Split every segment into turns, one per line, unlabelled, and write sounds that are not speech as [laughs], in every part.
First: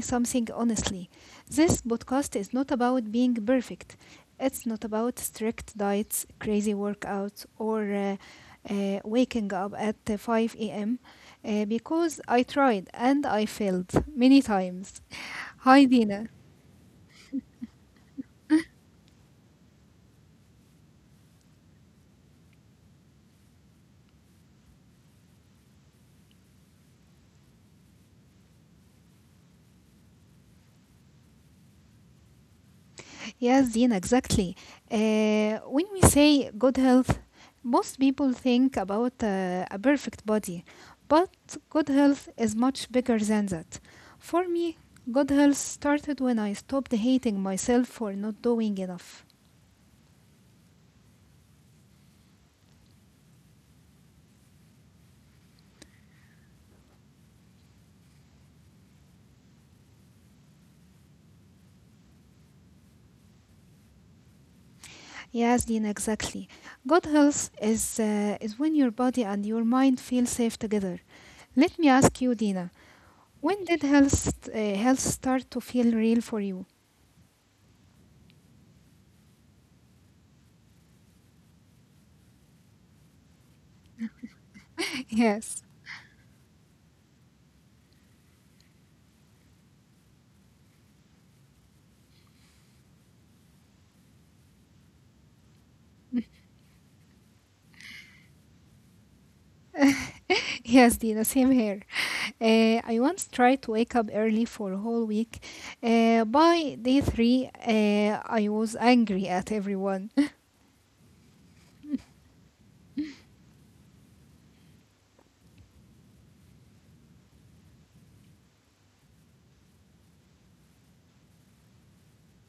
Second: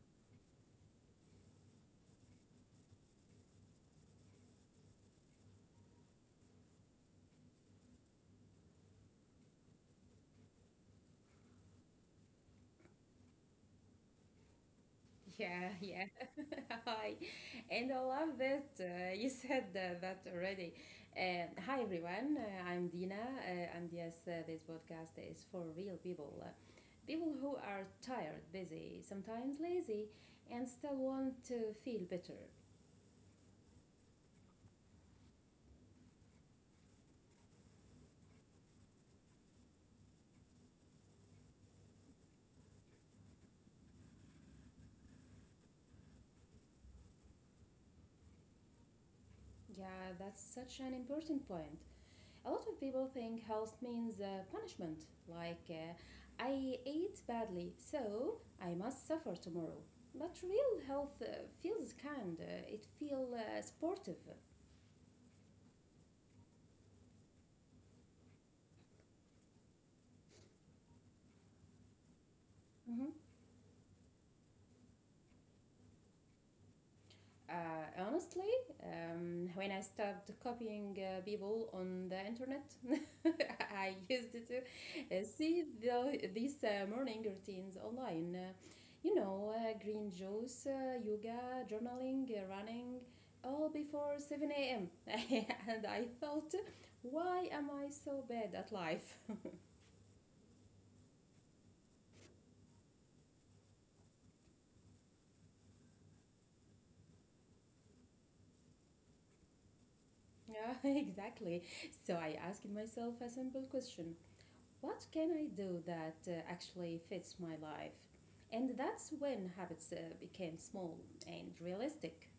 something honestly. This podcast is not about being perfect, it's not about strict diets, crazy workouts, or waking up at 5 a.m. Because I tried and I failed many times. [laughs]
Yeah,
Hi,
yeah.
Dina.
[laughs] Hi. And I love that you [laughs] said that already. Hi, everyone. I'm Dina. And yes, this podcast is for real people. People who are tired, busy, sometimes lazy, and still want to feel better.
Yes, Dina, exactly. When we say good health, most people think about a perfect body, but good health is much bigger than that. For me, good health started when I stopped hating myself for not doing enough.
Yeah, that's such an important point. A lot of people think health means punishment, like I ate badly, so I must suffer tomorrow. But real health feels kind, it feels sportive.
Yes, Dina, exactly. Good health is when your body and your mind feel safe together. Let me ask you, Dina,
Mhm.
when did health start to feel real for you?
Honestly, when I stopped copying people on the internet. [laughs] I used to
[laughs] Yes,
see these morning routines online. Green juice, yoga, journaling, running, all before 7 a.m. [laughs] And I thought, why am I so bad at life? [laughs]
yes, Dina, same here. I once tried to wake up early for a whole week. By day three, I was angry at everyone. [laughs]
Yeah, [laughs] exactly. So I asked myself a simple question. What can I do that actually fits my life? And that's when habits became small and realistic.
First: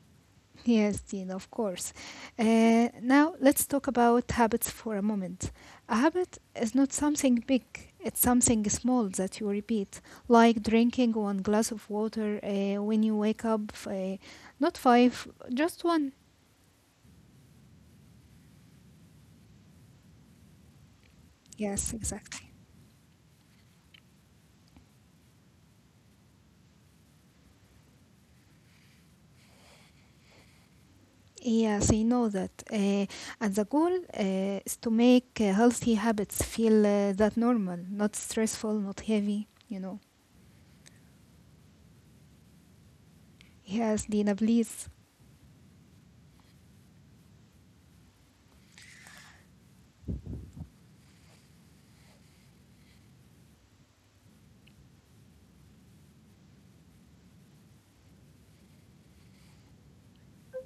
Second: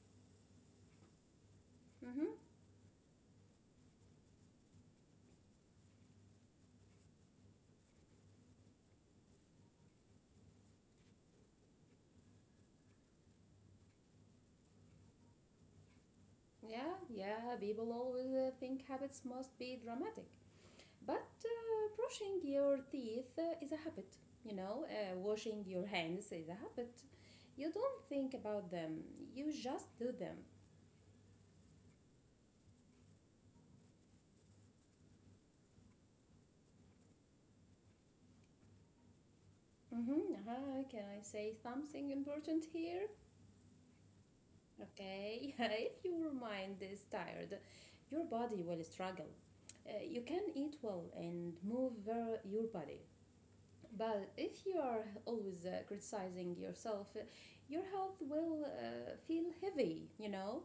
Yes, Dean, of course.
Hmm.
Now, let's talk about habits for a moment. A habit is not something big, it's something small that you repeat, like drinking one glass of water when you wake up, not five, just one.
Yeah, yeah, people always think habits must be dramatic. But
Yes,
brushing
exactly.
your teeth is a habit, washing your hands is a habit. You don't think about them, you just do them.
Yes, I know that. And the goal is to make healthy habits feel that normal, not stressful, not heavy, you know.
Hmm. Uh-huh. Can I say something important here?
Yes, Dina, please.
Okay, [laughs] if your mind is tired, your body will struggle. You can eat well and move your body, but if you are always criticizing yourself, your health will feel heavy, you know?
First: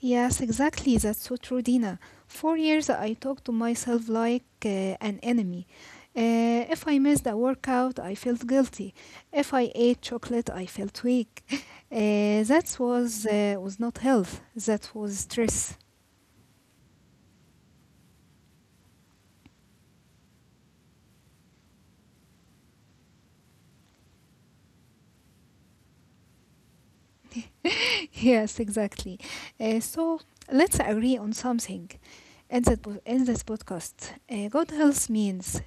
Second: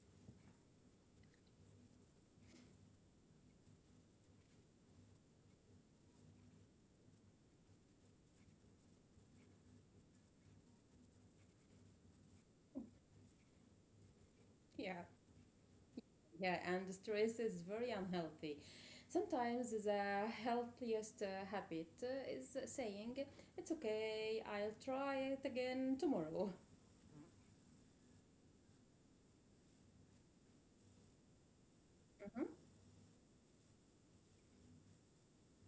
Yes, exactly. That's so true, Dina. For years, I talked to myself like an enemy. If I missed a workout, I felt guilty. If I ate chocolate, I felt weak. [laughs] That was not health. That
Yeah.
was stress.
Yeah, and stress is very unhealthy. Sometimes the healthiest habit is saying, It's okay, I'll try it again tomorrow.
Yes, exactly. So let's agree on something in
Hmm.
in this podcast. Good health means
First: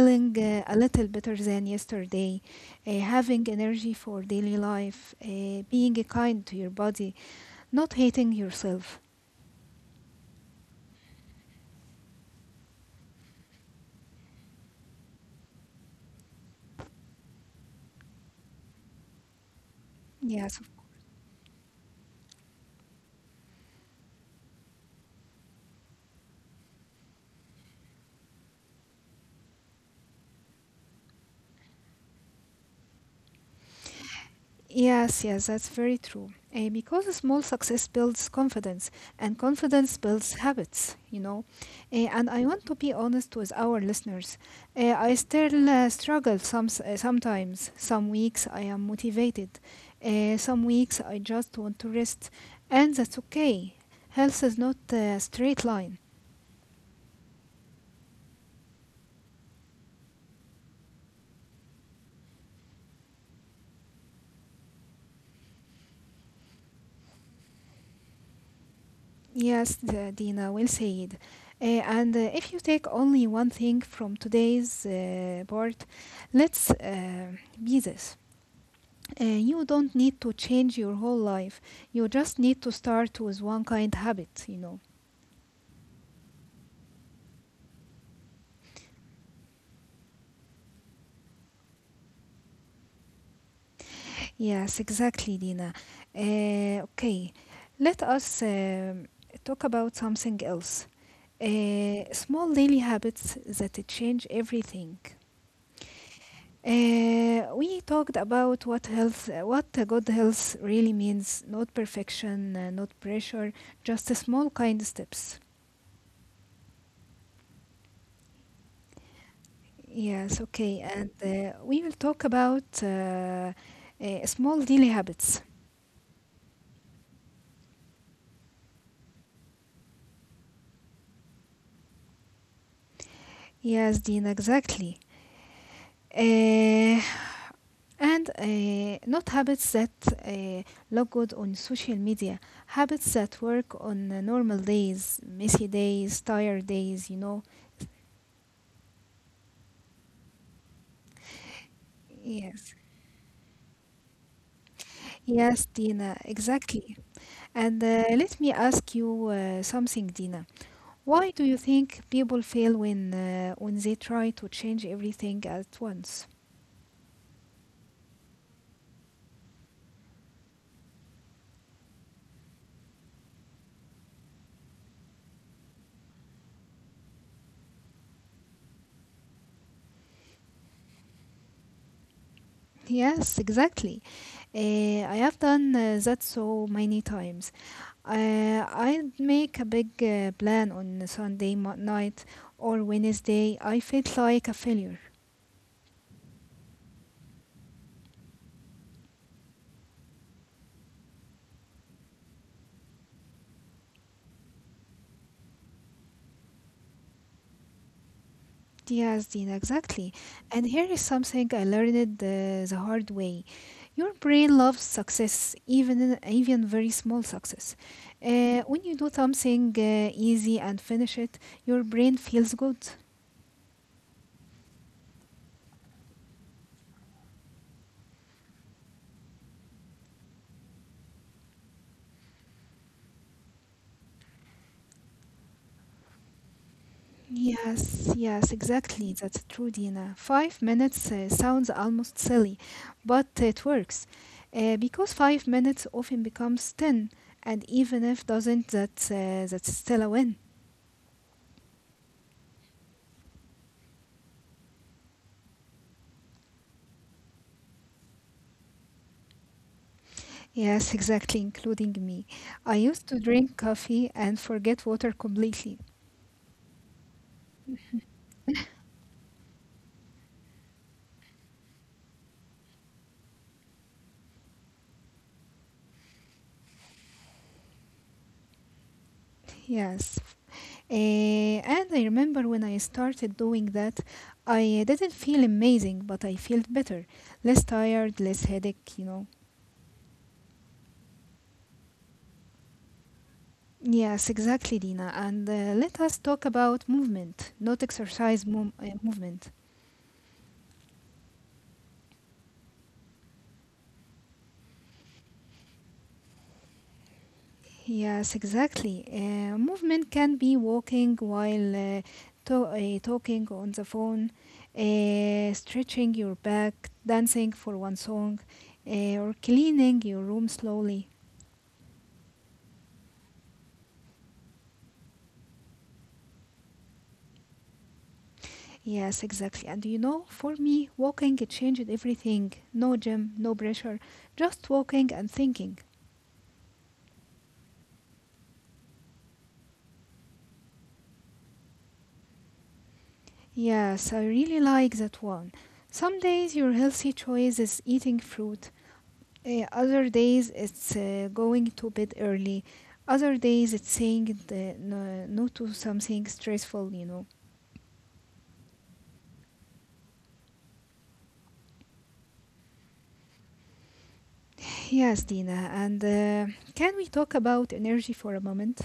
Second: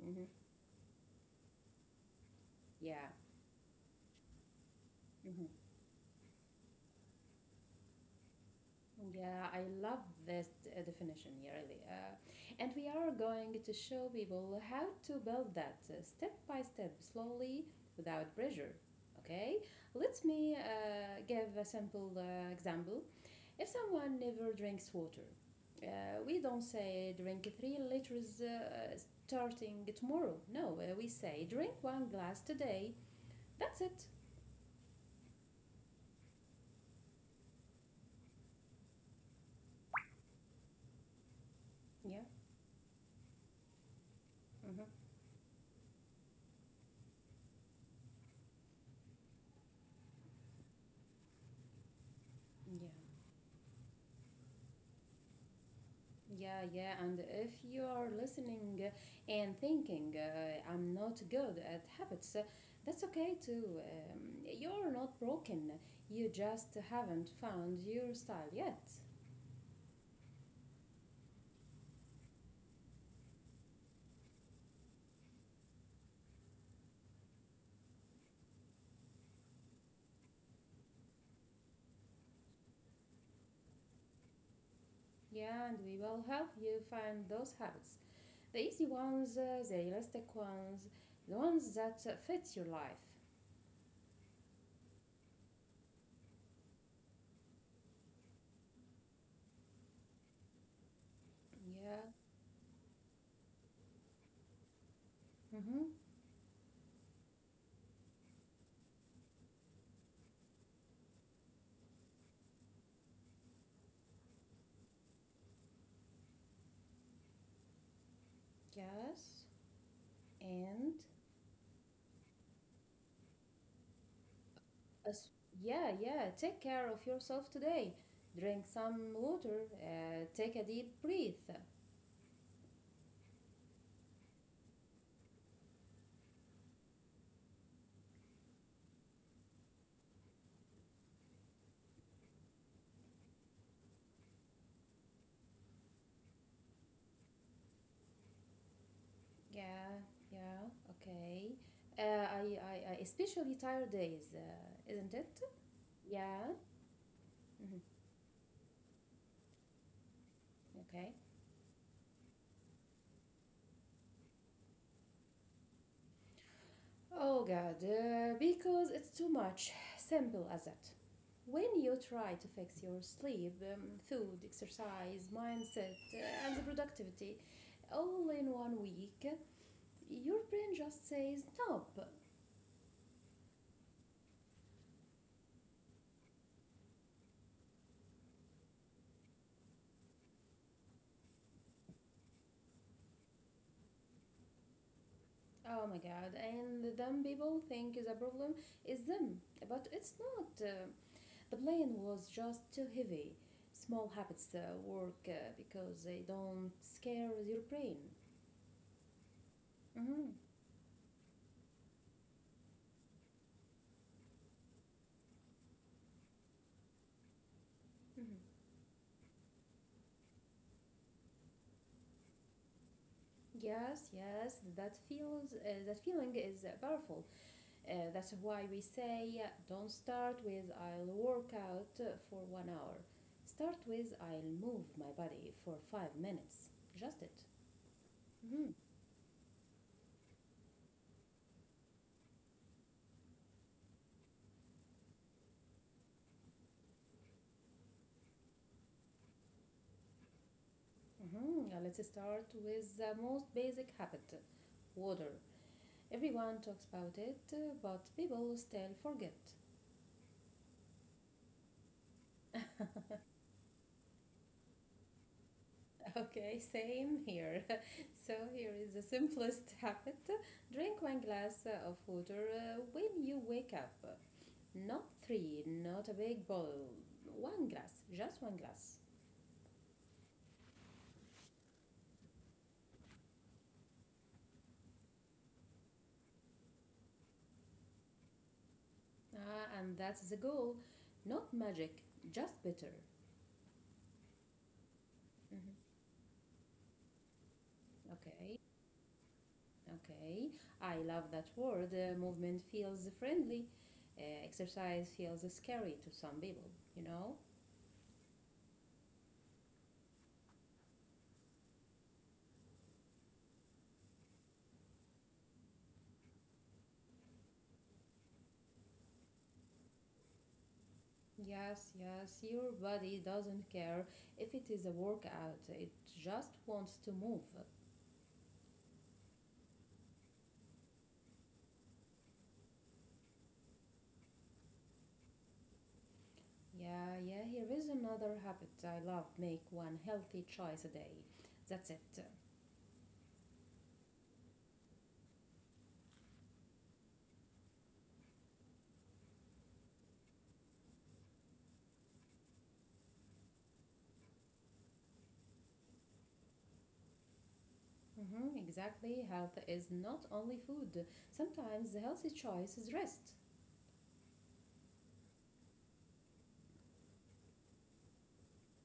Hmm.
a little better than yesterday,
Yeah.
having energy for daily life,
Mm-hmm.
being kind to your body, not hating yourself.
Yeah, I love this definition, yeah, really. And we are going to show people how to build that step by step, slowly, without pressure. Okay, let me
Yes,
give a simple example. If someone never drinks water, we don't say drink 3 liters starting tomorrow. No, we say drink one glass today. That's it.
yes, yes, that's very true. Because a small success builds confidence, and confidence builds habits, you know.
Yeah.
And I want to be honest with our listeners.
Mm-hmm.
I still struggle sometimes. Some weeks I am motivated, some weeks I just want to rest,
Yeah.
and that's okay. Health is not a straight line.
Yeah, yeah, and if you are listening and thinking, I'm not good at habits, that's okay too. You're not broken, you just haven't found your style yet.
Yes, the, Dina, well said. And if you take only one thing from today's part, let's be this. You don't need to change your whole life. You just need to start with one kind habit, you know.
Yeah, and we will help you find those habits, the easy ones, the realistic ones, the ones that fit your life.
Yes, exactly, Dina. Okay, let us talk about something else.
Yeah,
Small daily habits that change everything.
mm-hmm.
We talked about what a good health really means. Not perfection, not pressure, just a small kind steps.
Yes,
Yes, okay.
and
And we will talk about small daily
As-
habits.
yeah, yeah. Take care of yourself today. Drink some water. Take a deep breath.
Yes, Dean, exactly. Uh, and not habits that uh, look good on social media. Habits that work on normal days, messy days, tired days, you know.
Yeah, yeah. Okay. Uh, I,
Yes.
I, I especially tired days, isn't it?
Yes, Dina,
Yeah.
exactly.
Mhm.
And let me ask you something, Dina.
Okay.
Why do you think people fail when they try to change everything at once?
Oh God, because it's too much. Simple as that. When you try to fix your sleep, food, exercise, mindset, and the productivity all in 1 week, your brain just says, Nope.
Yes, exactly. I have done that so many times. I'd make a big plan on night or Wednesday. I felt like a failure.
Oh my God, and then people think the problem is them, but it's not. The plane was just too heavy. Small habits work because they don't scare your brain.
Yes, Dina, exactly.
Hmm.
And here is something I learned the hard way. Your brain loves success, even very small success.
Hmm.
When you do something easy and finish it, your brain feels good.
Yes, yes, that feeling is powerful. That's why we say don't start with I'll work out for 1 hour. Start with I'll move my body for 5 minutes. Just it.
Yes, yes,
Mhm.
exactly. That's true, Dina. Five minutes sounds almost silly, but it works. Because 5 minutes often becomes 10, and even if doesn't, that's still a win.
Mhm. Let's start with the most basic habit, water. Everyone talks about it, but people still forget.
Yes, exactly, including me. I used to drink coffee and forget water completely.
[laughs] Okay, same here. [laughs] So, here is the simplest [laughs] habit, drink one glass of water when you wake up. Not three, not a big bottle. One glass, just one glass.
Yes. And I remember when I started doing that, I didn't feel amazing, but I felt better. Less tired, less headache, you know.
Ah, and that's the goal. Not magic, just bitter.
Yes, exactly, Dina. And
Mhm.
uh, let us talk about movement, not exercise,
Okay,
mom- uh, movement.
okay, I love that word. Movement feels friendly. Exercise feels scary to some people, you know?
Yes, exactly. Movement can be walking while talking on the phone, stretching your back, dancing for one song, or cleaning your room slowly.
Yes, yes, your body doesn't care if it is a workout, it just wants to move.
Yes, exactly. And you know, for me, walking it changed everything. No gym, no pressure, just walking and thinking.
Yeah, yeah, here is another habit I love, make one healthy choice a day. That's it.
Yes, I really like that one. Some days your healthy choice is eating fruit. Other days it's going to bed early. Other days it's saying no, no to something stressful, you know.
Hmm, exactly, health is not only food. Sometimes the healthy choice is rest.
Yes, Dina. And can we talk about energy for a moment?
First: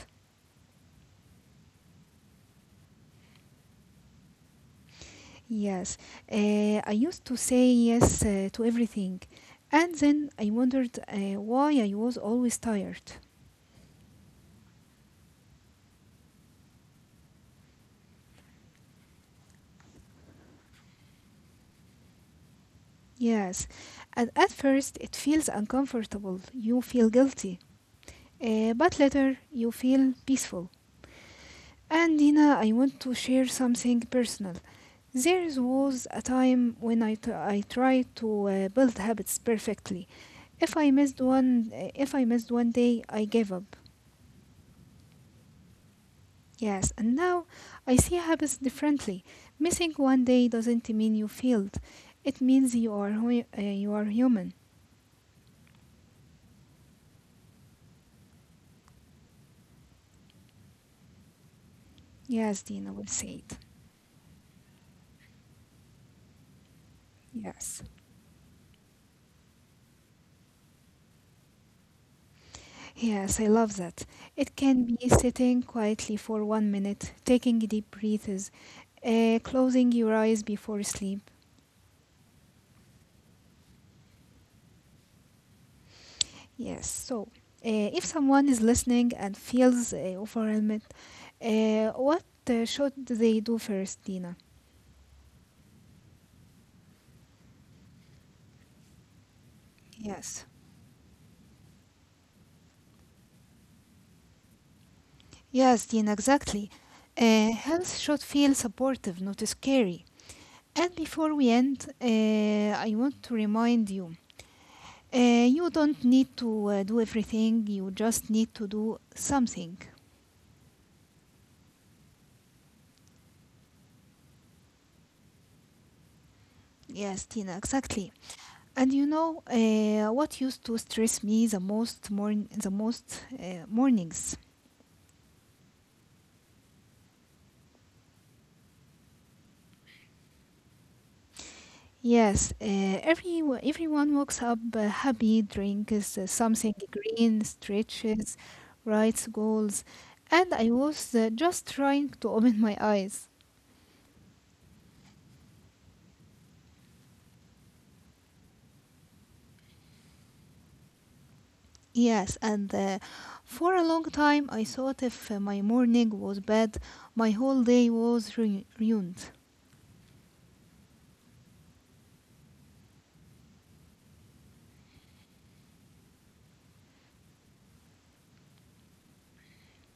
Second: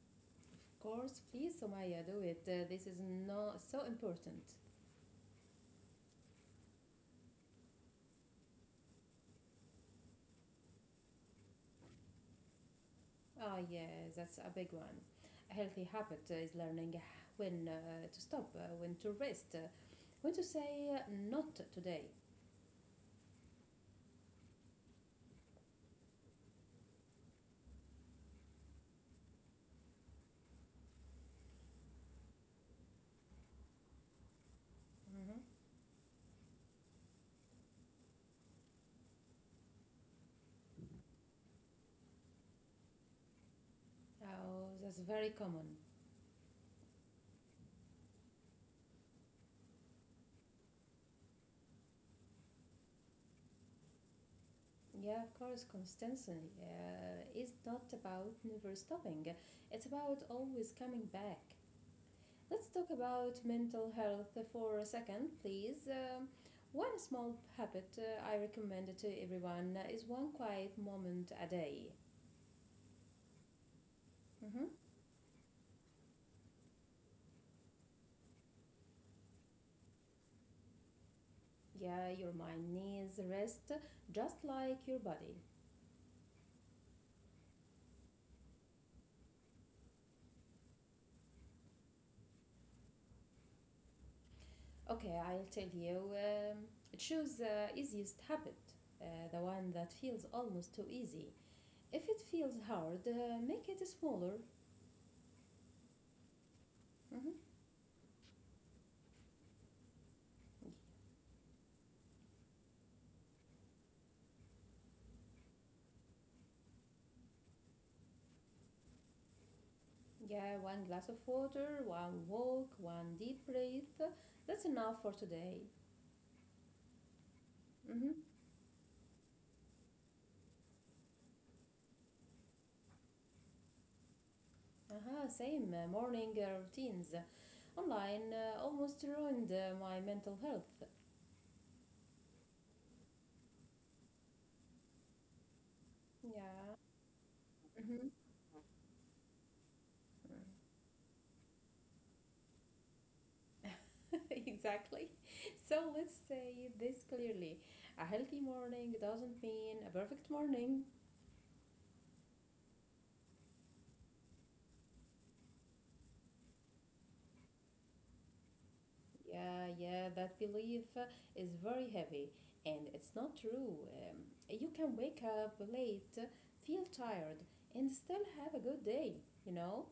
Of course, please, Somaya, do it. This is, no, so important.
Yes. I used to say yes to everything. And then I wondered why I was always tired.
Ah, yes, that's a big one. A healthy habit is learning when to stop, when to rest, when to say, not today.
Yes. And at first it feels uncomfortable. You feel guilty. But later you feel peaceful. And Dina, I want to share something personal.
Hmm.
There was a time when I tried to build habits perfectly. If I missed one day, I gave up.
Oh, that's very common.
Yes, and now I see habits differently. Missing one day doesn't mean you failed. It means you are human.
Yeah, of course, consistency is not about never stopping, it's about always coming back.
Yes,
Let's talk
Dina will
about
say it.
mental health for a second, please. One small
Yes.
habit I recommend to everyone is one quiet moment a day.
Yes, I love that. It
Mhm.
can be sitting quietly for 1 minute, taking deep breaths, closing your eyes before sleep.
Yeah, your mind needs rest just like your body.
Yes. If someone is listening and feels overwhelmed, what should they do first, Dina?
Okay, I'll tell you. Choose the easiest habit, the one that feels
Yes,
almost too easy. If it feels hard, make it smaller.
yes, Dina, exactly.
Mhm.
Health should feel supportive, not scary. And before we end, I want to remind you, you don't need to do everything, you just need to do something.
Yeah, one glass of water, one walk, one deep breath. That's enough for today.
Yes, Tina, exactly.
Mm-hmm.
And you know what used to stress me the most morn- the most mornings.
Huh. Same morning routines online almost ruined my mental health.
Yes, every everyone wakes up happy, drinks something
Yeah.
green,
Mm-hmm.
stretches, writes goals, and I was just trying to open my eyes.
[laughs] Exactly. So let's say this clearly. A healthy morning doesn't mean a perfect morning.
Yes, and for a long time I thought if my morning was bad, my whole day was ruined.
Yeah, yeah, that belief is very heavy, and it's not true. Um, you can wake up late, feel tired, and still have a good day, you know?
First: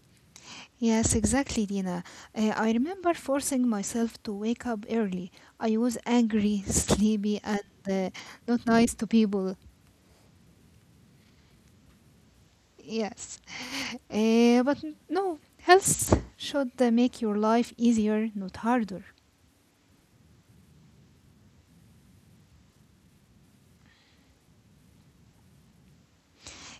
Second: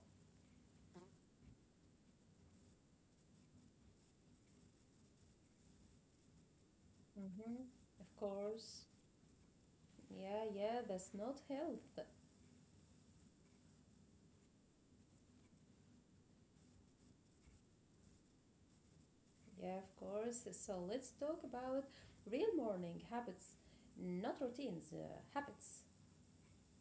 Yes, exactly, Dina. I remember forcing myself to wake up early. I was angry, [laughs] sleepy, and
Mm-hmm. Of
uh, not
course.
nice to people.
Yeah, yeah, that's not health.
Yes. But no, health should make your life easier, not harder.
Yeah, of course. So let's talk about real morning habits, not routines, habits.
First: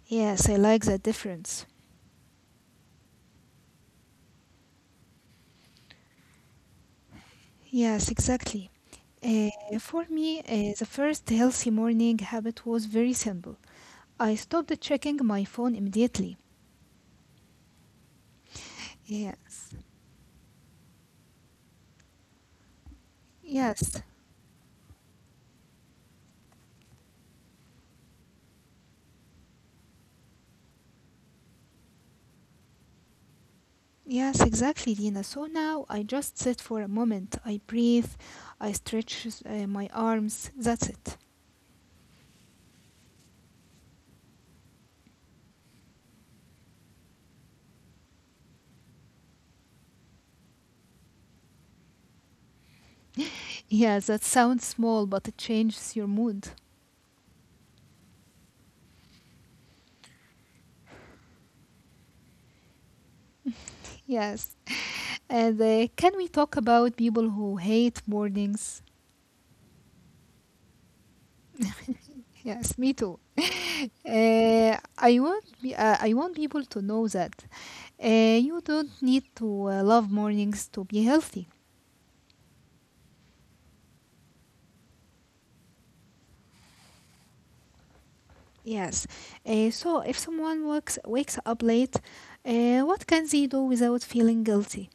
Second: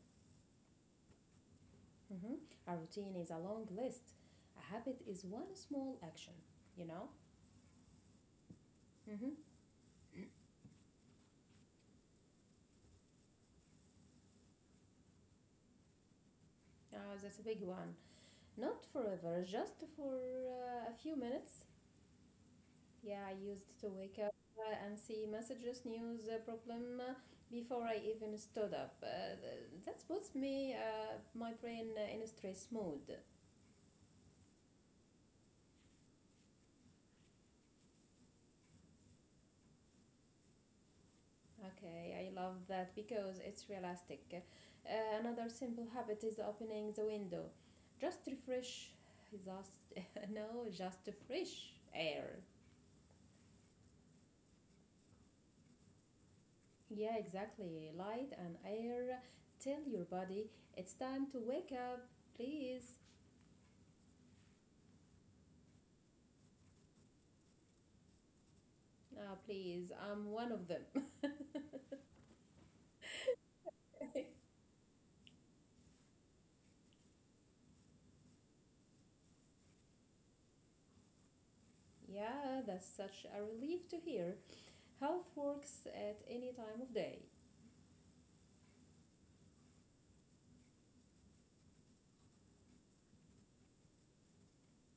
Yes, I like that difference.
Hmm. A routine is a long list. A habit is one small action, you know?
Yes, exactly.
Hmm.
Uh, for me, the first healthy morning habit was very simple. I stopped checking my phone immediately.
Oh, that's a big one. Not forever,
Yes,
just for a few minutes. Yeah, I used to
yes,
wake up and see messages, news, problem, before I even stood up. That's puts me, my brain, in a stress mode.
yes, exactly, Dina. So now I just sit for a moment. I breathe, I stretch my arms. That's it.
Okay, I love that because it's realistic. Another simple habit is opening the window. Just refresh, just [laughs] no, just fresh air.
Yeah, that sounds small, but it changes your mood.
Yeah, exactly. Light and air. Tell your body it's time to wake up, please.
Yes. And can we talk about people who hate mornings?
Ah, please, I'm one of them. [laughs]
Yes, me too. I want people to know that you don't need to love mornings to be healthy.
Yeah, that's such a relief to hear. Health works at any time of day.
Yes. So if someone wakes up late, what can they do without feeling guilty?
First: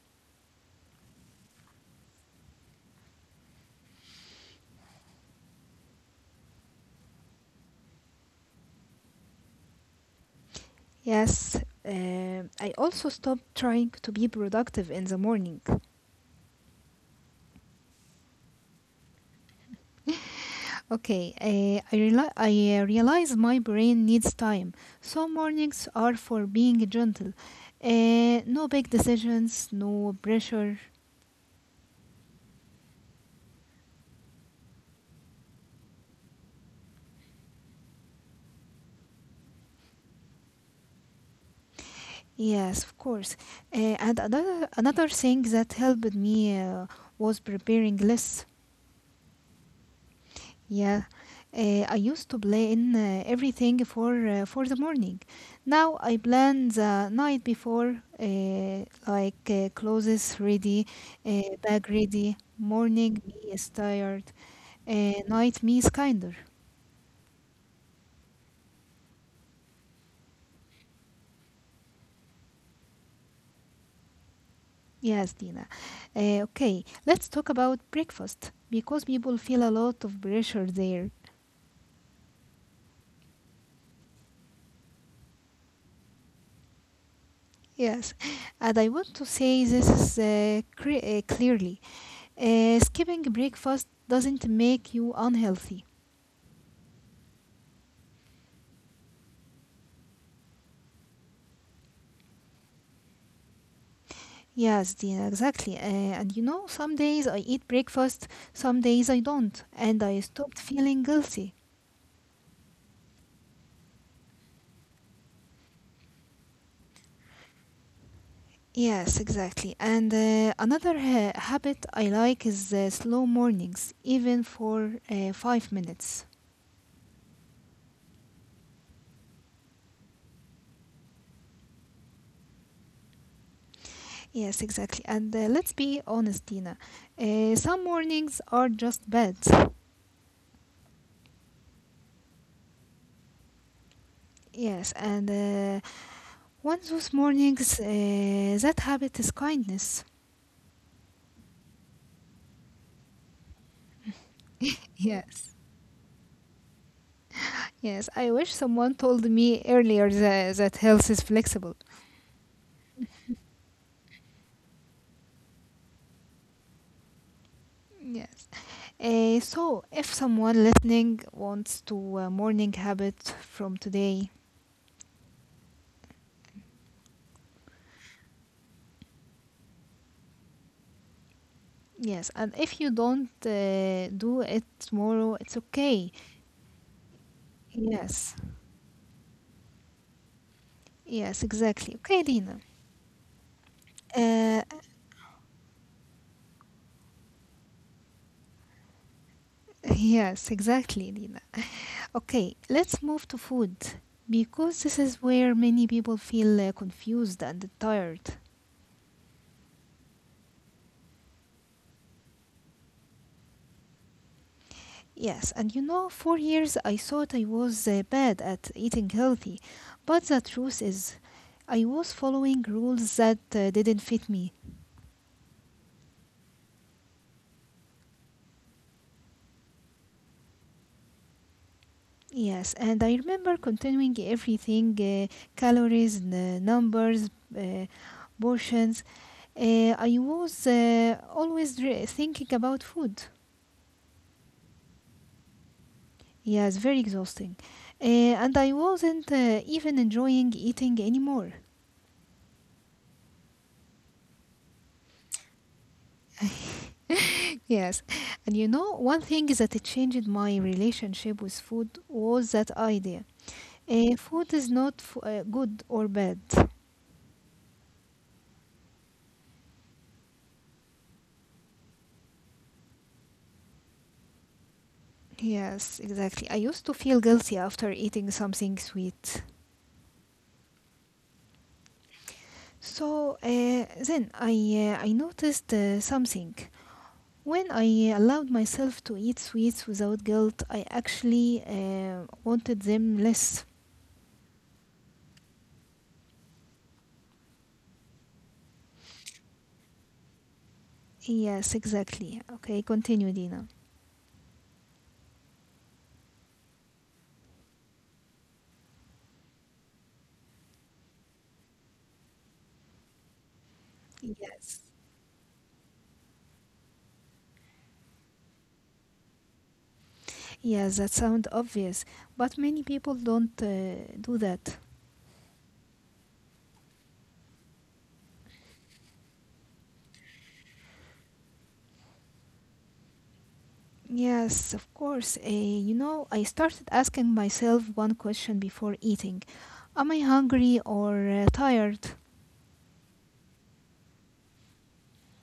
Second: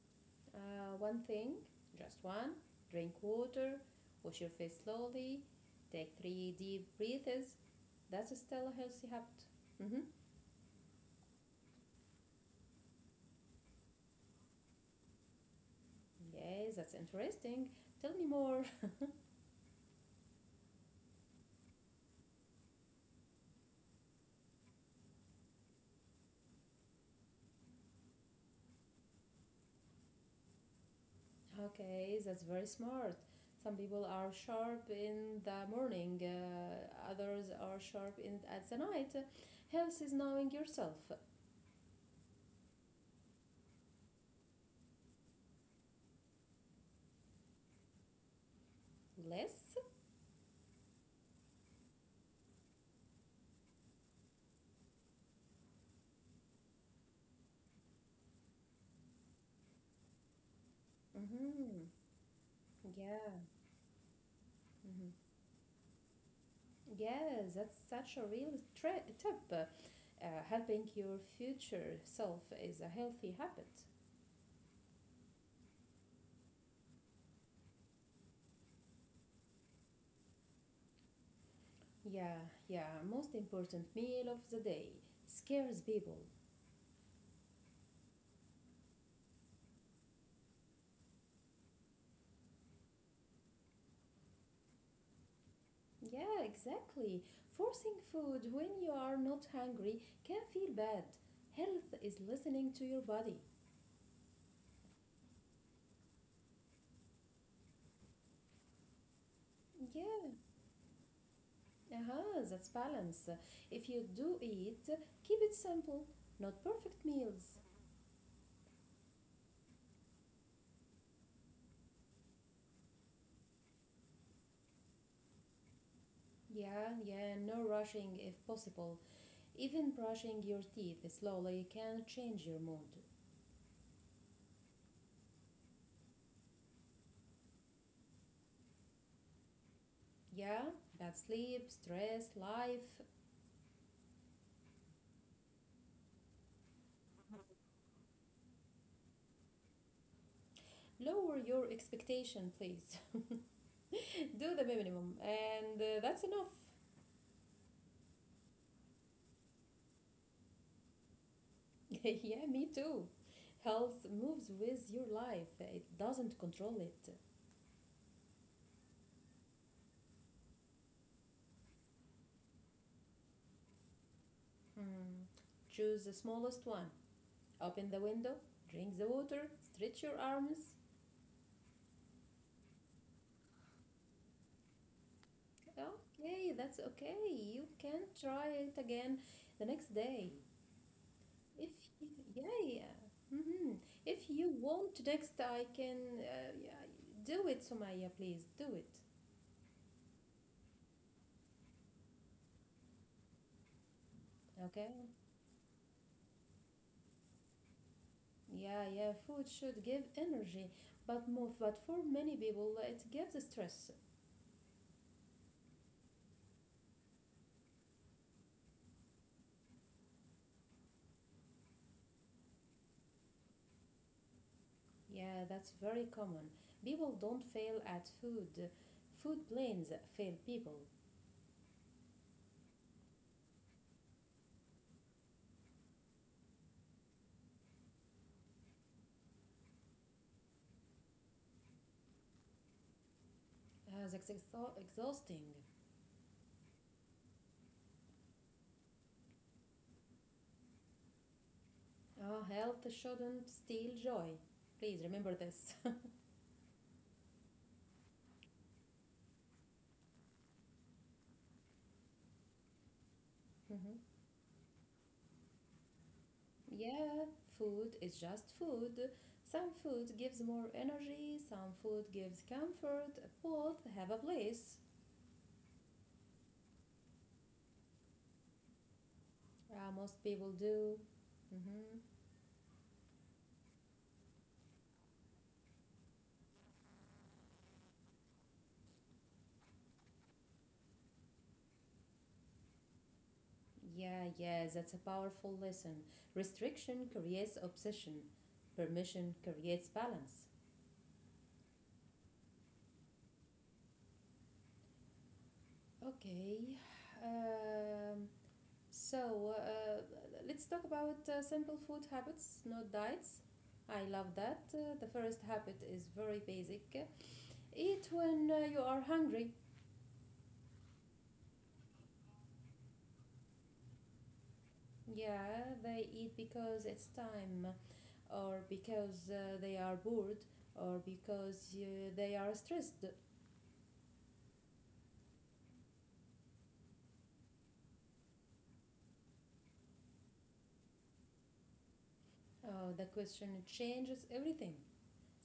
One thing, just one. Drink water, wash your face slowly, take three deep breaths. That's still a healthy habit. Mm-hmm.
Yes. I also stopped trying to be productive in the morning.
Yes, that's interesting. Tell me more. [laughs]
Okay. I realize my brain needs time. So mornings are for being gentle. No big decisions, no pressure.
Okay, that's very smart. Some people are sharp in the morning, others are sharp in at the night. Health is knowing yourself.
Yes, of course. And another thing that helped me was preparing lists.
Less.
Yeah, I used to plan everything for the morning. Now I plan the night before, like clothes ready,
Mm-hmm.
bag ready. Morning me
Yeah.
is tired,
Mm-hmm.
night me is kinder.
Yes, that's such a real tri tip. Helping your future self is a healthy habit.
Yes, Dina. Okay, let's talk about breakfast because people feel a lot of pressure there.
Yeah, yeah, most important meal of the day scares people.
Yes, and I want to say this is clearly. Skipping breakfast doesn't make you unhealthy.
Yeah, exactly. Forcing food when you are not hungry can feel bad. Health is listening to your body.
Yes, Dina, exactly. And you know, some days I eat breakfast, some days I don't, and I
Yeah,
stopped feeling guilty.
uh-huh, that's balance. If you do eat, keep it simple, not perfect meals.
Yes, exactly. And another habit I like is slow mornings, even for 5 minutes.
Yeah, yeah, no rushing if possible. Even brushing your teeth slowly can change your mood.
Yes, exactly. And let's be honest, Dina. Some mornings are just bad.
Yeah, bad sleep, stress, life.
Yes, and One of those mornings, that habit is kindness.
Lower your expectation, please. [laughs] Do the
[laughs]
minimum,
Yes.
and that's enough.
Yes, I wish someone told me earlier that health is flexible.
[laughs] Yeah, me too. Health moves with your life, it doesn't control it.
Yes. So, if someone listening wants to a morning habit from today,
Choose the smallest one. Open the window, drink the water, stretch your arms.
yes, and if you don't do it tomorrow, it's okay.
Okay, that's okay. You can
Yes,
try it again the next day.
yes,
If
exactly.
you,
Okay, Lina.
Yeah, yeah. Hmm. If you
Uh,
want to text, I can, yeah, do it, Sumaya, please do it.
[laughs] yes, exactly, Lina. Okay, let's move to food because
Okay?
this is where many people feel confused and tired.
Yeah, yeah, food should give energy, but for many people, it gives stress.
Yes, and you know, for years I thought I was bad at eating healthy, but the truth is, I was following rules that didn't fit me.
Yeah, that's very common. People don't fail at food. Food plans fail people.
Yes, and I remember continuing everything calories, numbers, uh, portions. I was always thinking about food.
That's exhausting.
Yeah, it's very exhausting. Uh, and I wasn't even enjoying eating anymore.
Health shouldn't steal joy. Please remember this. [laughs]
[laughs] Yes. And you know, one thing that it changed my relationship with food was that idea.
Mhm.
Food is not good or bad.
Yeah, food is just food. Some food gives more energy, some food gives comfort. Both have a place.
Yes, exactly. I used to feel guilty after eating something sweet.
Most people do. Hmm.
So uh, then I noticed something. When I allowed myself to eat sweets without guilt, I actually wanted them less.
Yeah, yeah, that's a powerful lesson. Restriction creates obsession, permission creates balance.
Yes, exactly. Okay, continue, Dina.
Okay, um, so let's talk about simple food habits, not diets. I love that.
Yes.
The first habit is very basic. Eat when you are hungry.
Yes, that sounds obvious, but many people don't do that.
Yeah, they eat because it's time, or because they are bored, or because they are stressed. Uh,
Yes, of course. You know, I started asking myself one question before eating. Am I hungry or tired?
the question changes everything.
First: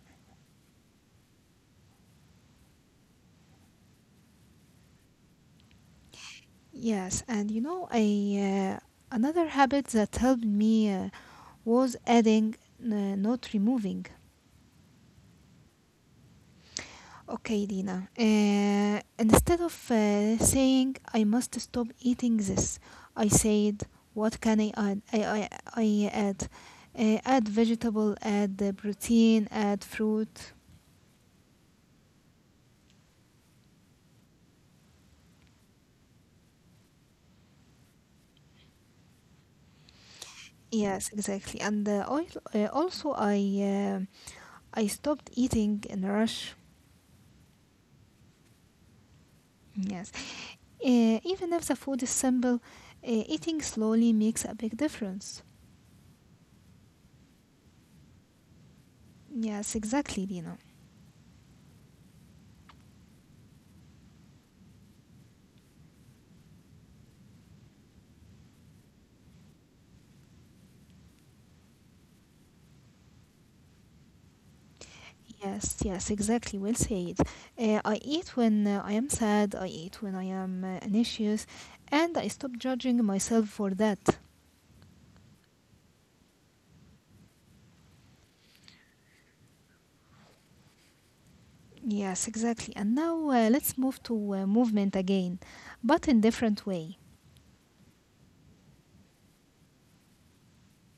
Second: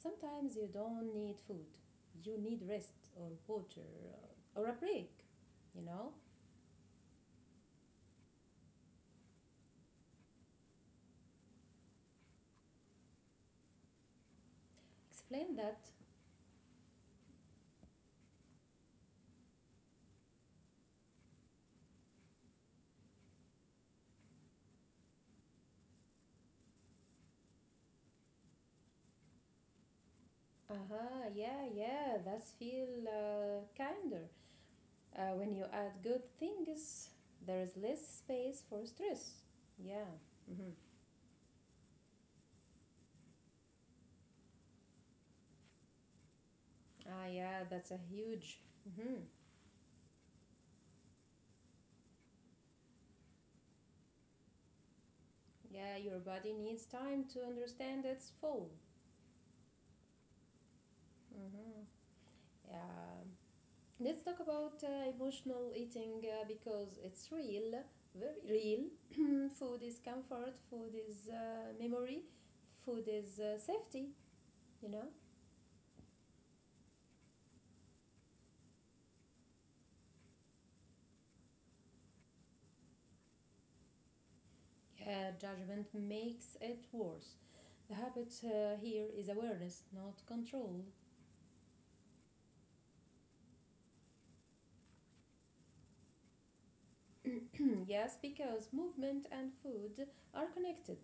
Sometimes you don't need food, you need rest, or water, or a break. You know?
Yes, and you know, another habit that helped me was adding, uh, not removing.
Explain that.
Okay, Dina. Instead of saying I must stop eating this, I said, what can I add? I add. Add vegetable, add protein, add fruit.
Uh huh, yeah, yeah, that's feel kinder. When you add good things, there is less space for stress. Yeah. Hmm.
Yes, exactly. And oil, also, I stopped eating in a rush.
Ah, yeah, that's a huge. Hmm.
Yes, even if the food is simple, eating slowly makes a big difference.
Yeah, your body needs time to understand its full.
Yes, exactly, Dina.
Hmm. Yeah. Let's talk about emotional eating because it's real, very real. Mm, food is comfort, food is memory, food is safety, you know?
Yes, yes, exactly. Well said. I eat when I am sad, I eat when I am anxious, and I stop judging myself for that.
Yeah, judgment makes it worse. The habit here is awareness, not control.
Yes, exactly. And now let's move to movement again, but in different way.
[clears throat] Yes, because movement and food are connected.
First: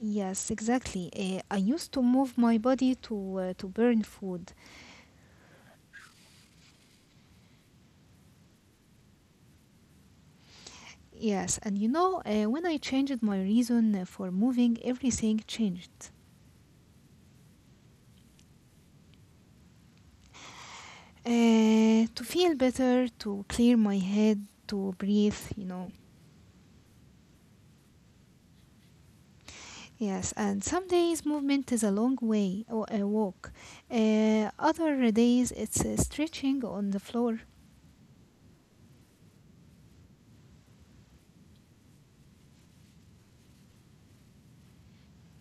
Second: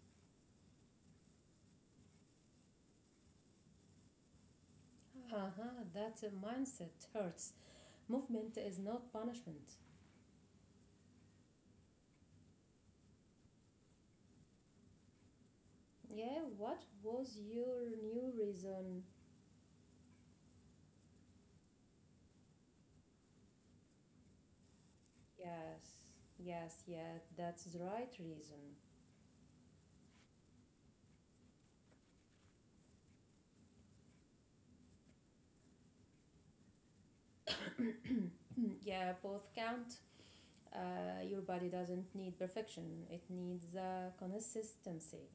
Yes, exactly. I used to move my body to burn food.
Haha, that mindset hurts. Movement is not punishment.
Yes, and you know, when I changed my reason for moving, everything changed.
Yeah, what was your new reason?
To feel better, to clear my head, to breathe, you know.
Yes, yes, yeah, that's the right reason.
Yes, and some days movement is a long way, or a walk. Other days it's stretching on the floor.
[clears throat] Yeah, both count. Your body doesn't need perfection, it needs consistency.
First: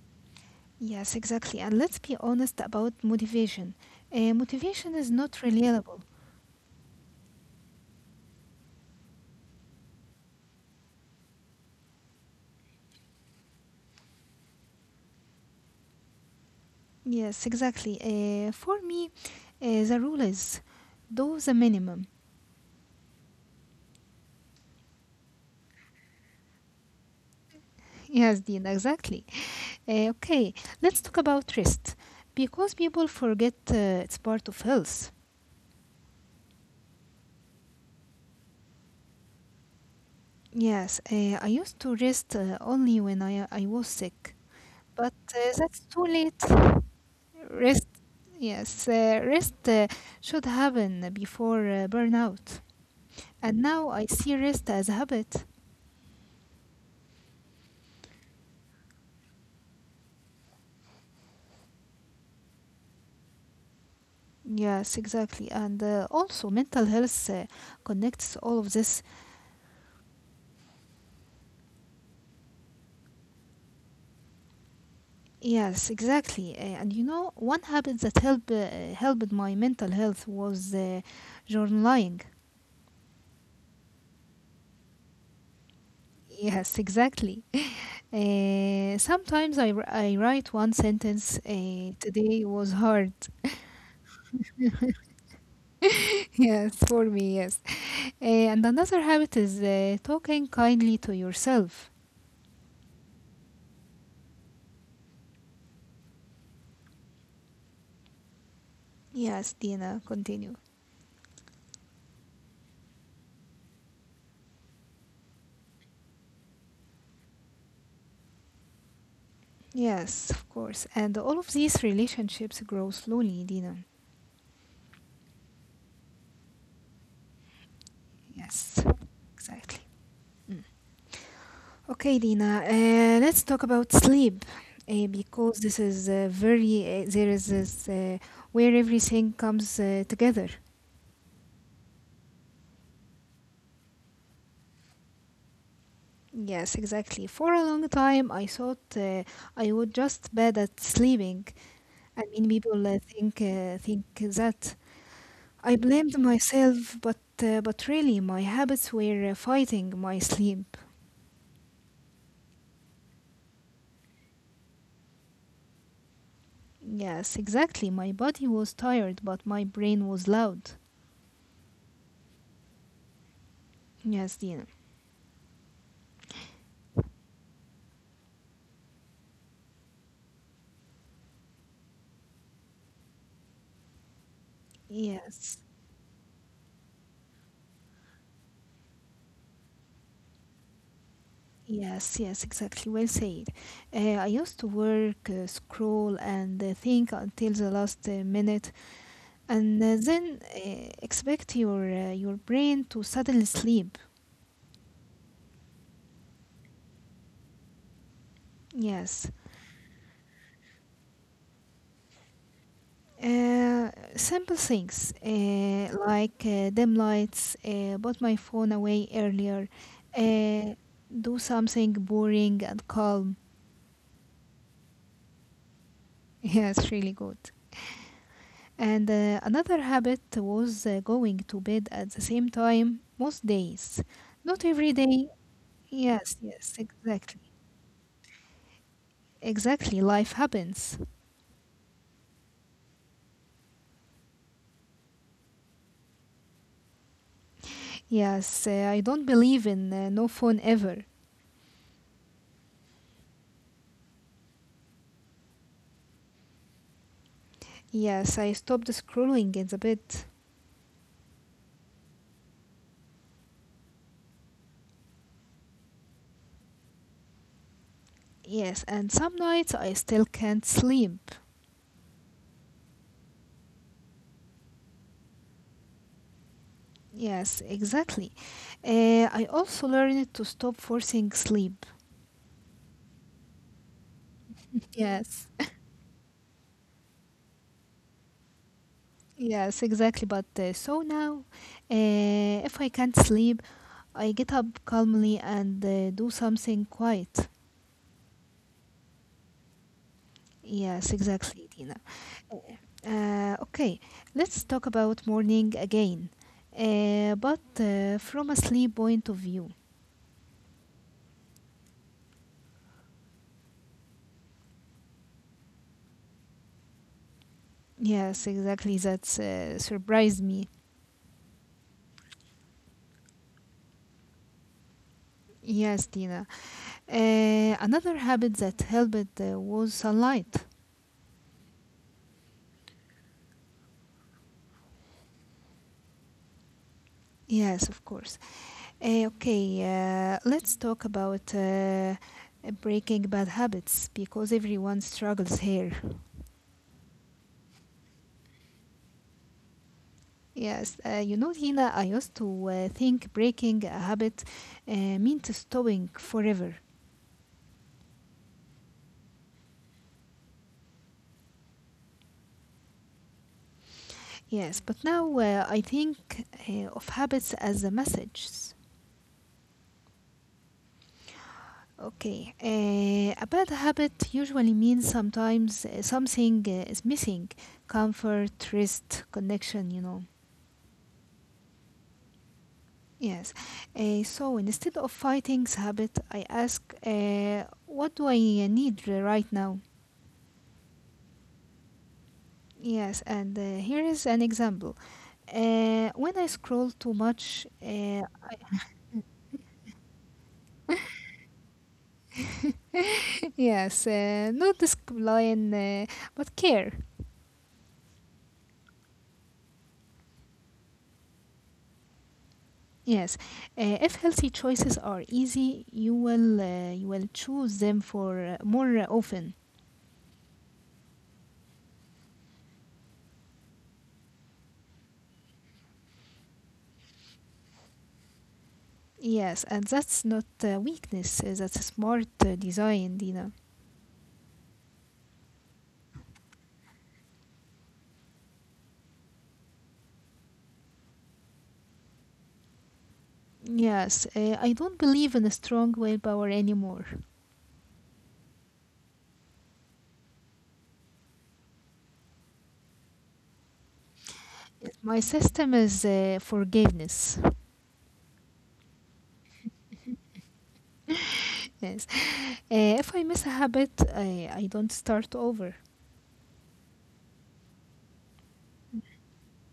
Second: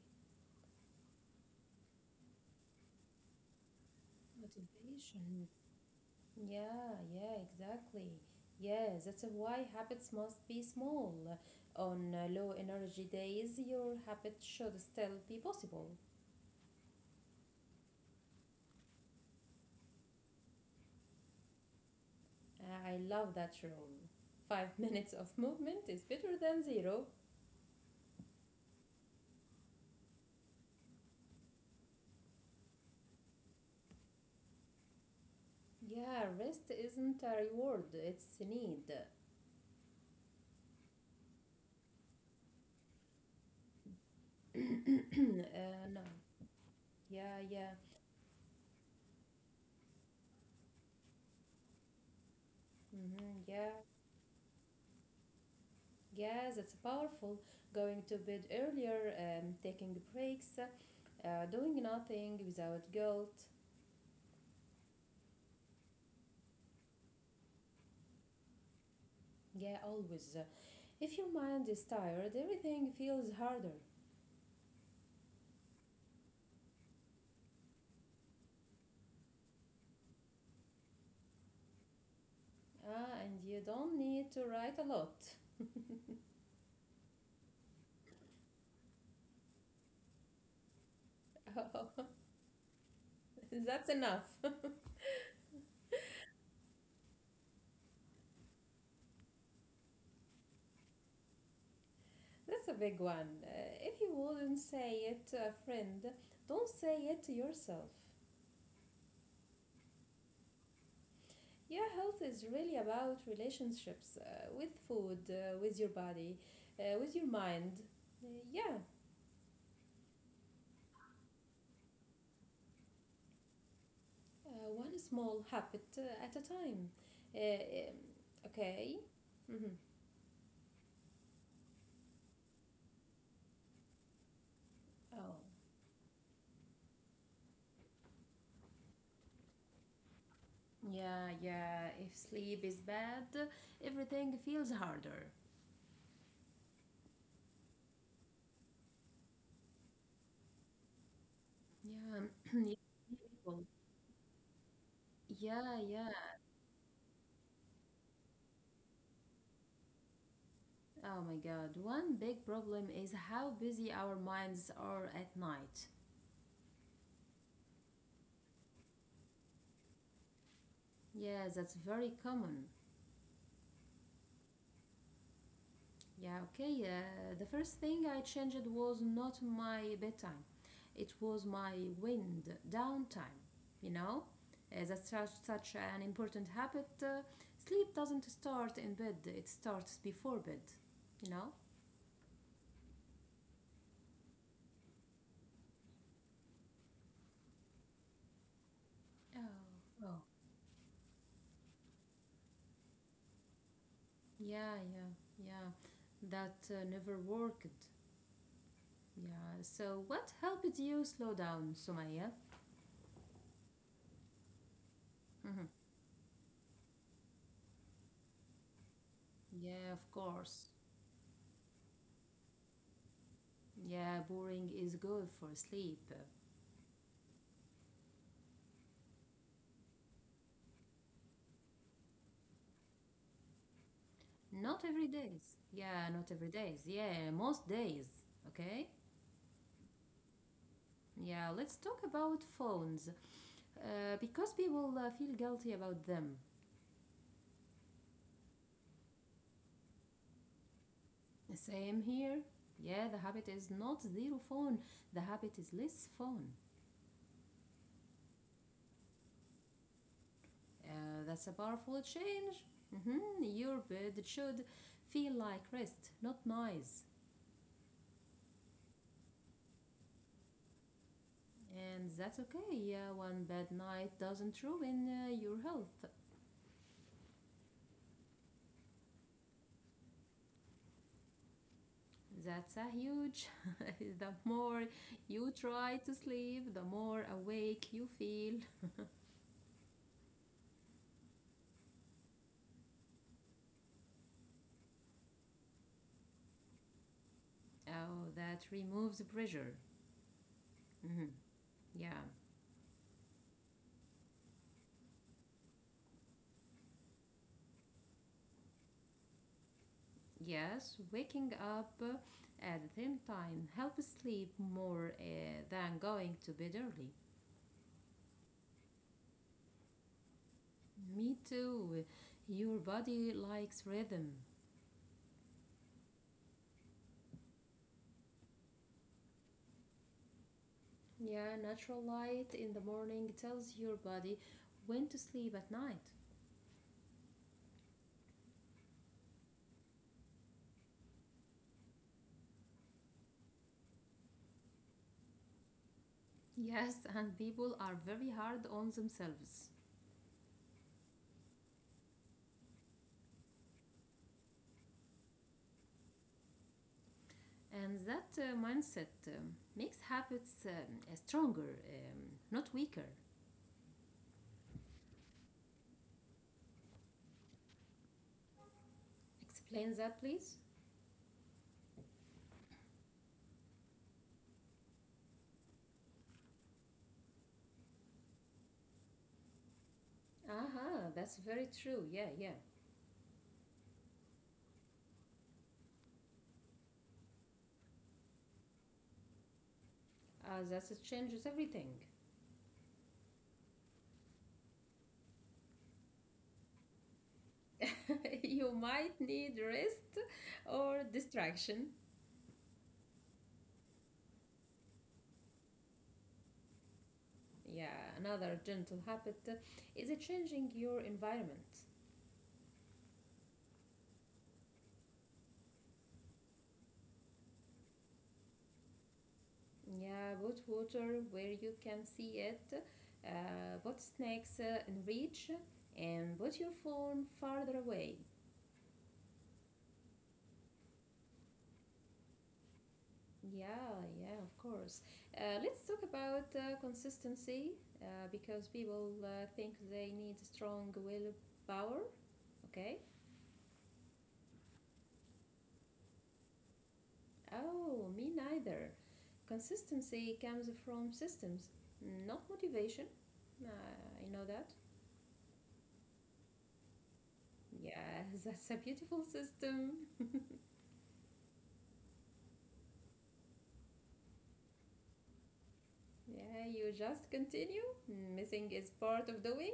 Yes, exactly. And let's be honest about motivation. Motivation is not
Motivation
reliable.
Yeah, yeah, exactly. Yes, that's why habits must be small. On low energy days, your habit should still be possible.
Yes, exactly. For me, the rule is do the minimum. [laughs]
I love that rule. Five [laughs] minutes of movement is better than zero.
Yes, Dean, exactly. Okay, let's talk about rest because people forget it's part of health.
Yeah, rest isn't a reward, it's a need.
Yes, I used to rest only when I was sick.
[clears throat]
But that's
No.
too late.
Yeah, yeah.
Rest, yes, rest should happen before burnout.
Mm-hmm,
And
yeah.
now I see rest as a habit.
Yeah, that's powerful. Going to bed earlier, taking breaks, doing nothing without guilt.
Yes, exactly. And also, mental health connects all of this.
Yeah, always. If your mind is tired, everything feels harder.
Yes, exactly. And you know, one habit that helped my mental health was journaling.
Ah, and you don't need to write a lot.
Yes, exactly. Sometimes I write one sentence.
[laughs]
Today was hard.
Oh, that's enough. [laughs]
[laughs] yes, for me, yes. And another habit is talking kindly to yourself.
That's a big one. If you wouldn't say it to a friend, don't say it to yourself.
Yes, Dina, continue.
Your health is really about relationships with food, with your body, with your mind. Uh, yeah,
Yes, of course. And all of these relationships grow slowly, Dina.
one small habit at a time. Uh, um,
Yes,
okay. hmm
exactly. Okay, Dina, let's talk about sleep.
Oh.
Because this is there is this where everything comes together.
Yeah, yeah. If sleep is bad, everything feels harder.
Yes, exactly. For a long time, I thought I was just bad at sleeping.
Yeah,
I mean,
[clears throat] yeah,
people
people.
think that
Yeah,
I
yeah.
blamed myself, but really, my habits were fighting my sleep.
Oh my God. One big problem is how busy our minds are at night.
Yes, exactly. My body was tired, but my brain was loud.
Yeah, that's very common.
Yes, Dina.
Yeah, okay. The first thing I changed was not my bedtime, it was my wind down time. You know, that's such,
Yes.
such an important habit. Sleep doesn't start in bed, it starts before bed, you know?
Yes, yes, exactly. Well said. I used to work, scroll, and think until the last minute,
Oh.
and
Oh,
then expect your brain to suddenly sleep.
yeah, yeah, yeah. That never worked. Yeah.
Yes.
So, what helped you slow down, Sumaya?
Uh, Simple things
hmm
like dim lights, put my phone away earlier,
Yeah, of course.
uh, do something boring and calm.
Yeah, boring is good for sleep.
[laughs] Yeah, it's really good. And another habit was going to bed at the same time most days. Not
Not
every
every
day.
days. Yeah, not
Yes,
every
yes,
days. Yeah,
exactly.
most days. Okay?
Exactly. Life happens.
Yeah, let's talk about phones. Because people feel guilty about them.
Yes, I don't believe in no phone ever.
Same here. Yeah, the habit is not zero phone. The habit is less phone.
Yes, I stopped scrolling in the bed.
That's a powerful change. Mm-hmm. Your bed should feel like rest, not noise.
Yes, and some nights I still can't sleep.
And that's okay. Yeah, one bad night doesn't ruin your health.
Yes, exactly. I also learned to stop forcing sleep.
That's a huge. The more
Yes,
you try to sleep, the more awake you feel.
yes, exactly. But so now, if I can't sleep, I get up calmly and do something quiet.
Oh, that removes pressure.
Yes,
Mhm.
exactly, Dina.
Yeah.
Okay, let's talk about morning again, but from a sleep point of view.
Yes, waking up at the same time helps sleep more than going to bed early.
Yes, exactly. That's surprised me.
Me too. Your body likes rhythm.
Yes, Dina. Another habit that helped was sunlight.
Yeah, natural light in the morning tells your body when to sleep at night.
Yes, of course. Okay, let's talk about breaking bad habits because everyone struggles here.
Yes, and people are very hard on themselves.
Yes, you know, Tina, I used to think breaking a habit uh, meant stopping forever.
And that mindset makes habits stronger, not weaker.
Yes, but now I think of habits as a message.
Explain that, please.
Okay, a bad habit usually means sometimes something is missing comfort, rest, connection, you know.
Aha, that's very true. Yeah, yeah.
Yes. So instead of fighting the habit, I ask, what do I need right now?
That changes everything.
Yes, and here is an example. When I scroll too much,
[laughs] You might need rest or distraction.
[laughs] yes, not discipline, but care.
Yeah, another gentle habit is changing your environment.
Yes, if healthy choices are easy, you will choose them for more often.
Yeah, put water where you can see it, put snacks in reach, and put your phone farther away.
Yes, and that's not weakness. That's a smart design, Dina.
Yeah, yeah, of course. Let's talk about consistency because people think they need strong willpower. Okay.
Yes, I don't believe in a strong willpower anymore.
Oh, me neither. Consistency comes from systems, not motivation. I know that.
My system is forgiveness.
Yeah, [laughs] that's a beautiful system.
Yes, if I miss a habit, I don't start over.
[laughs] Yeah, you just continue. Missing is part of doing.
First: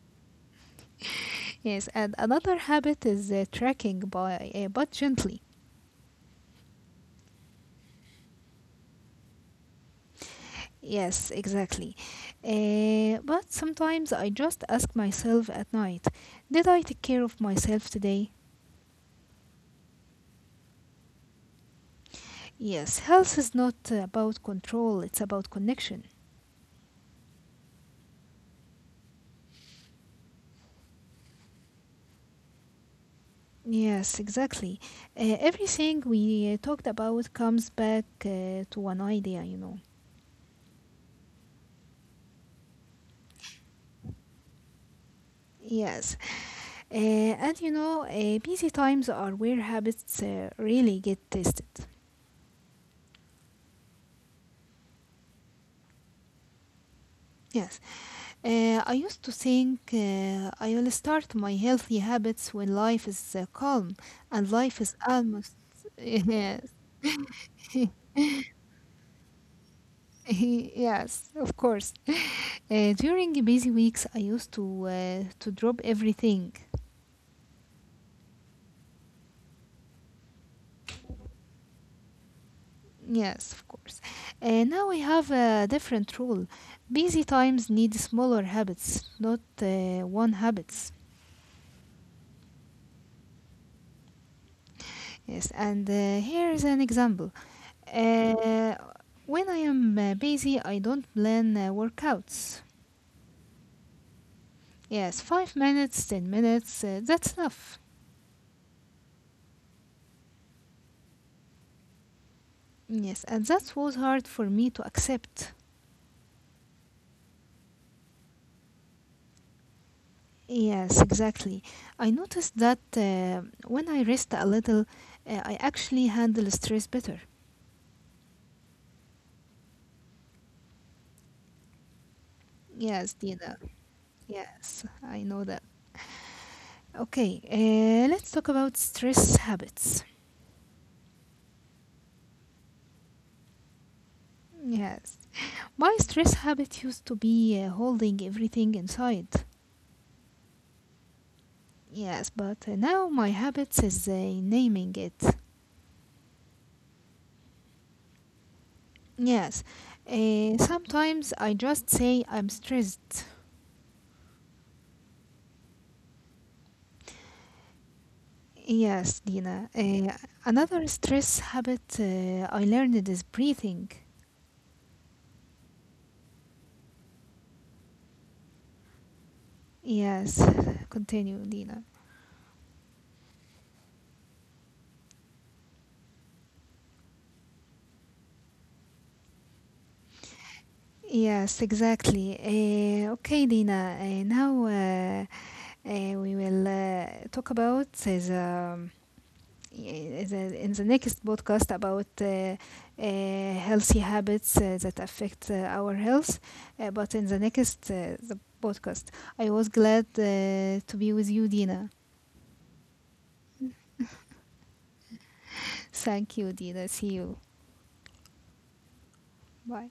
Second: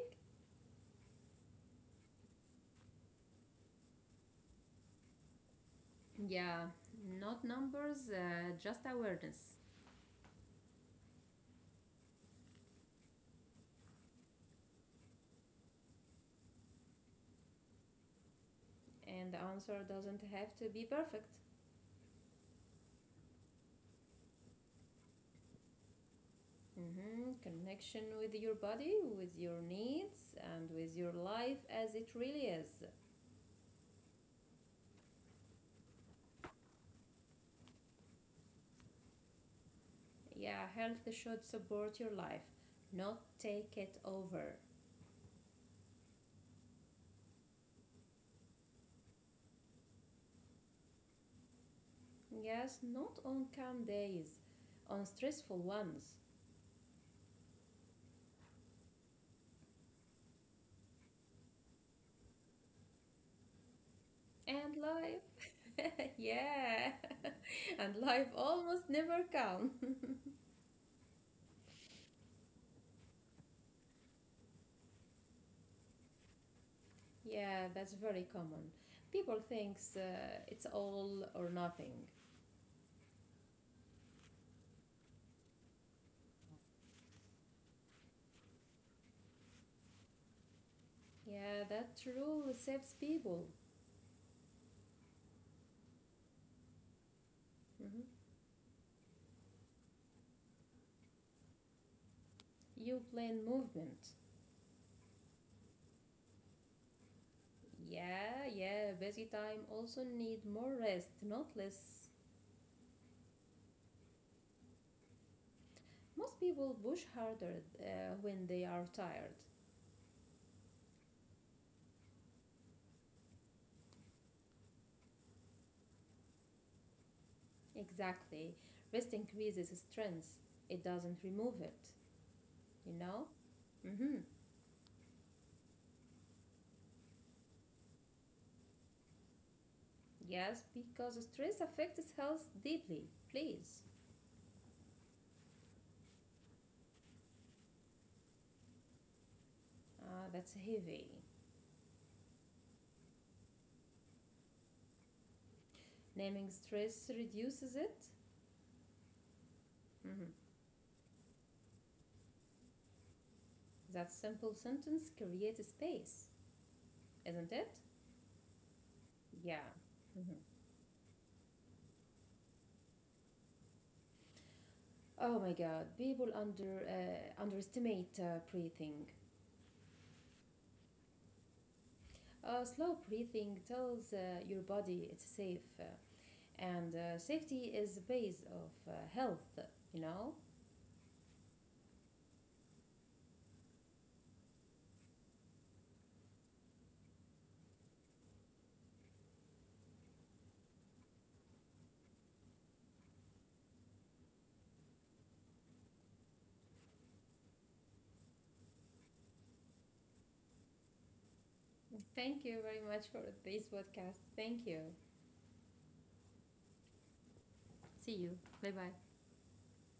Yes, and another habit is tracking, but gently.
Yeah, not numbers, just awareness.
Yes, exactly. But sometimes I just ask myself at night, did I take care of myself today?
And the answer doesn't have to be perfect.
Yes, health is not about control, it's about connection.
Mhm, connection with your body, with your needs, and with your life as it really is.
Yes, exactly. Everything we talked about comes back to one idea, you know.
Yeah, health should support your life, not take it over.
Yes, and you know, busy times are where habits really get tested.
Yes, not on calm days, on stressful ones.
Yes. I used to think I will start my healthy habits when life is calm, and
And
life is almost.
life, [laughs]
[laughs] Yes,
yeah, and life almost never calm.
[laughs] yes, of course. During busy weeks, I used to drop everything.
Yeah, that's very common. People thinks it's all or nothing.
Yes, of course. Now I have a different rule. Busy times need smaller habits, not one habits.
Yeah, that rule saves people.
Yes, and here is an example.
Mhm.
Uh, when I am busy, I don't plan workouts.
You plan movement.
Yes, 5 minutes, 10 minutes, that's enough.
Yeah, yeah, busy time also need more rest, not less.
Yes, and that was hard for me to accept.
Most people push harder when they are tired.
Yes, exactly. I noticed that when I rest a little, I actually handle stress better.
Exactly. Rest increases strength. It doesn't remove it, you
Yes,
know?
Dina.
Mm-hmm.
Yes, I know that. Okay, let's talk about stress habits.
Yes, because stress affects health deeply. Please.
Yes. My stress habit used to be holding everything inside.
Ah, that's heavy.
Yes, but now my habits is naming it.
Naming stress reduces it.
Yes,
Mm-hmm.
sometimes I just say I'm stressed.
That simple sentence creates space. Isn't it?
Yes,
Yeah.
Dina.
Mhm.
Another stress habit I learned is breathing.
Oh my God, people underestimate breathing.
Yes, continue, Dina.
Slow breathing tells your body it's safe, and safety is the base of health. You know.
Yes, exactly. Okay, Dina. Now We will talk about is. In the next podcast about healthy habits that affect our health. But in the next the podcast, I was glad to be with you, Dina.
Thank you very much for this podcast. Thank you.
Thank you, Dina. See you.
See you. Bye bye.
Bye.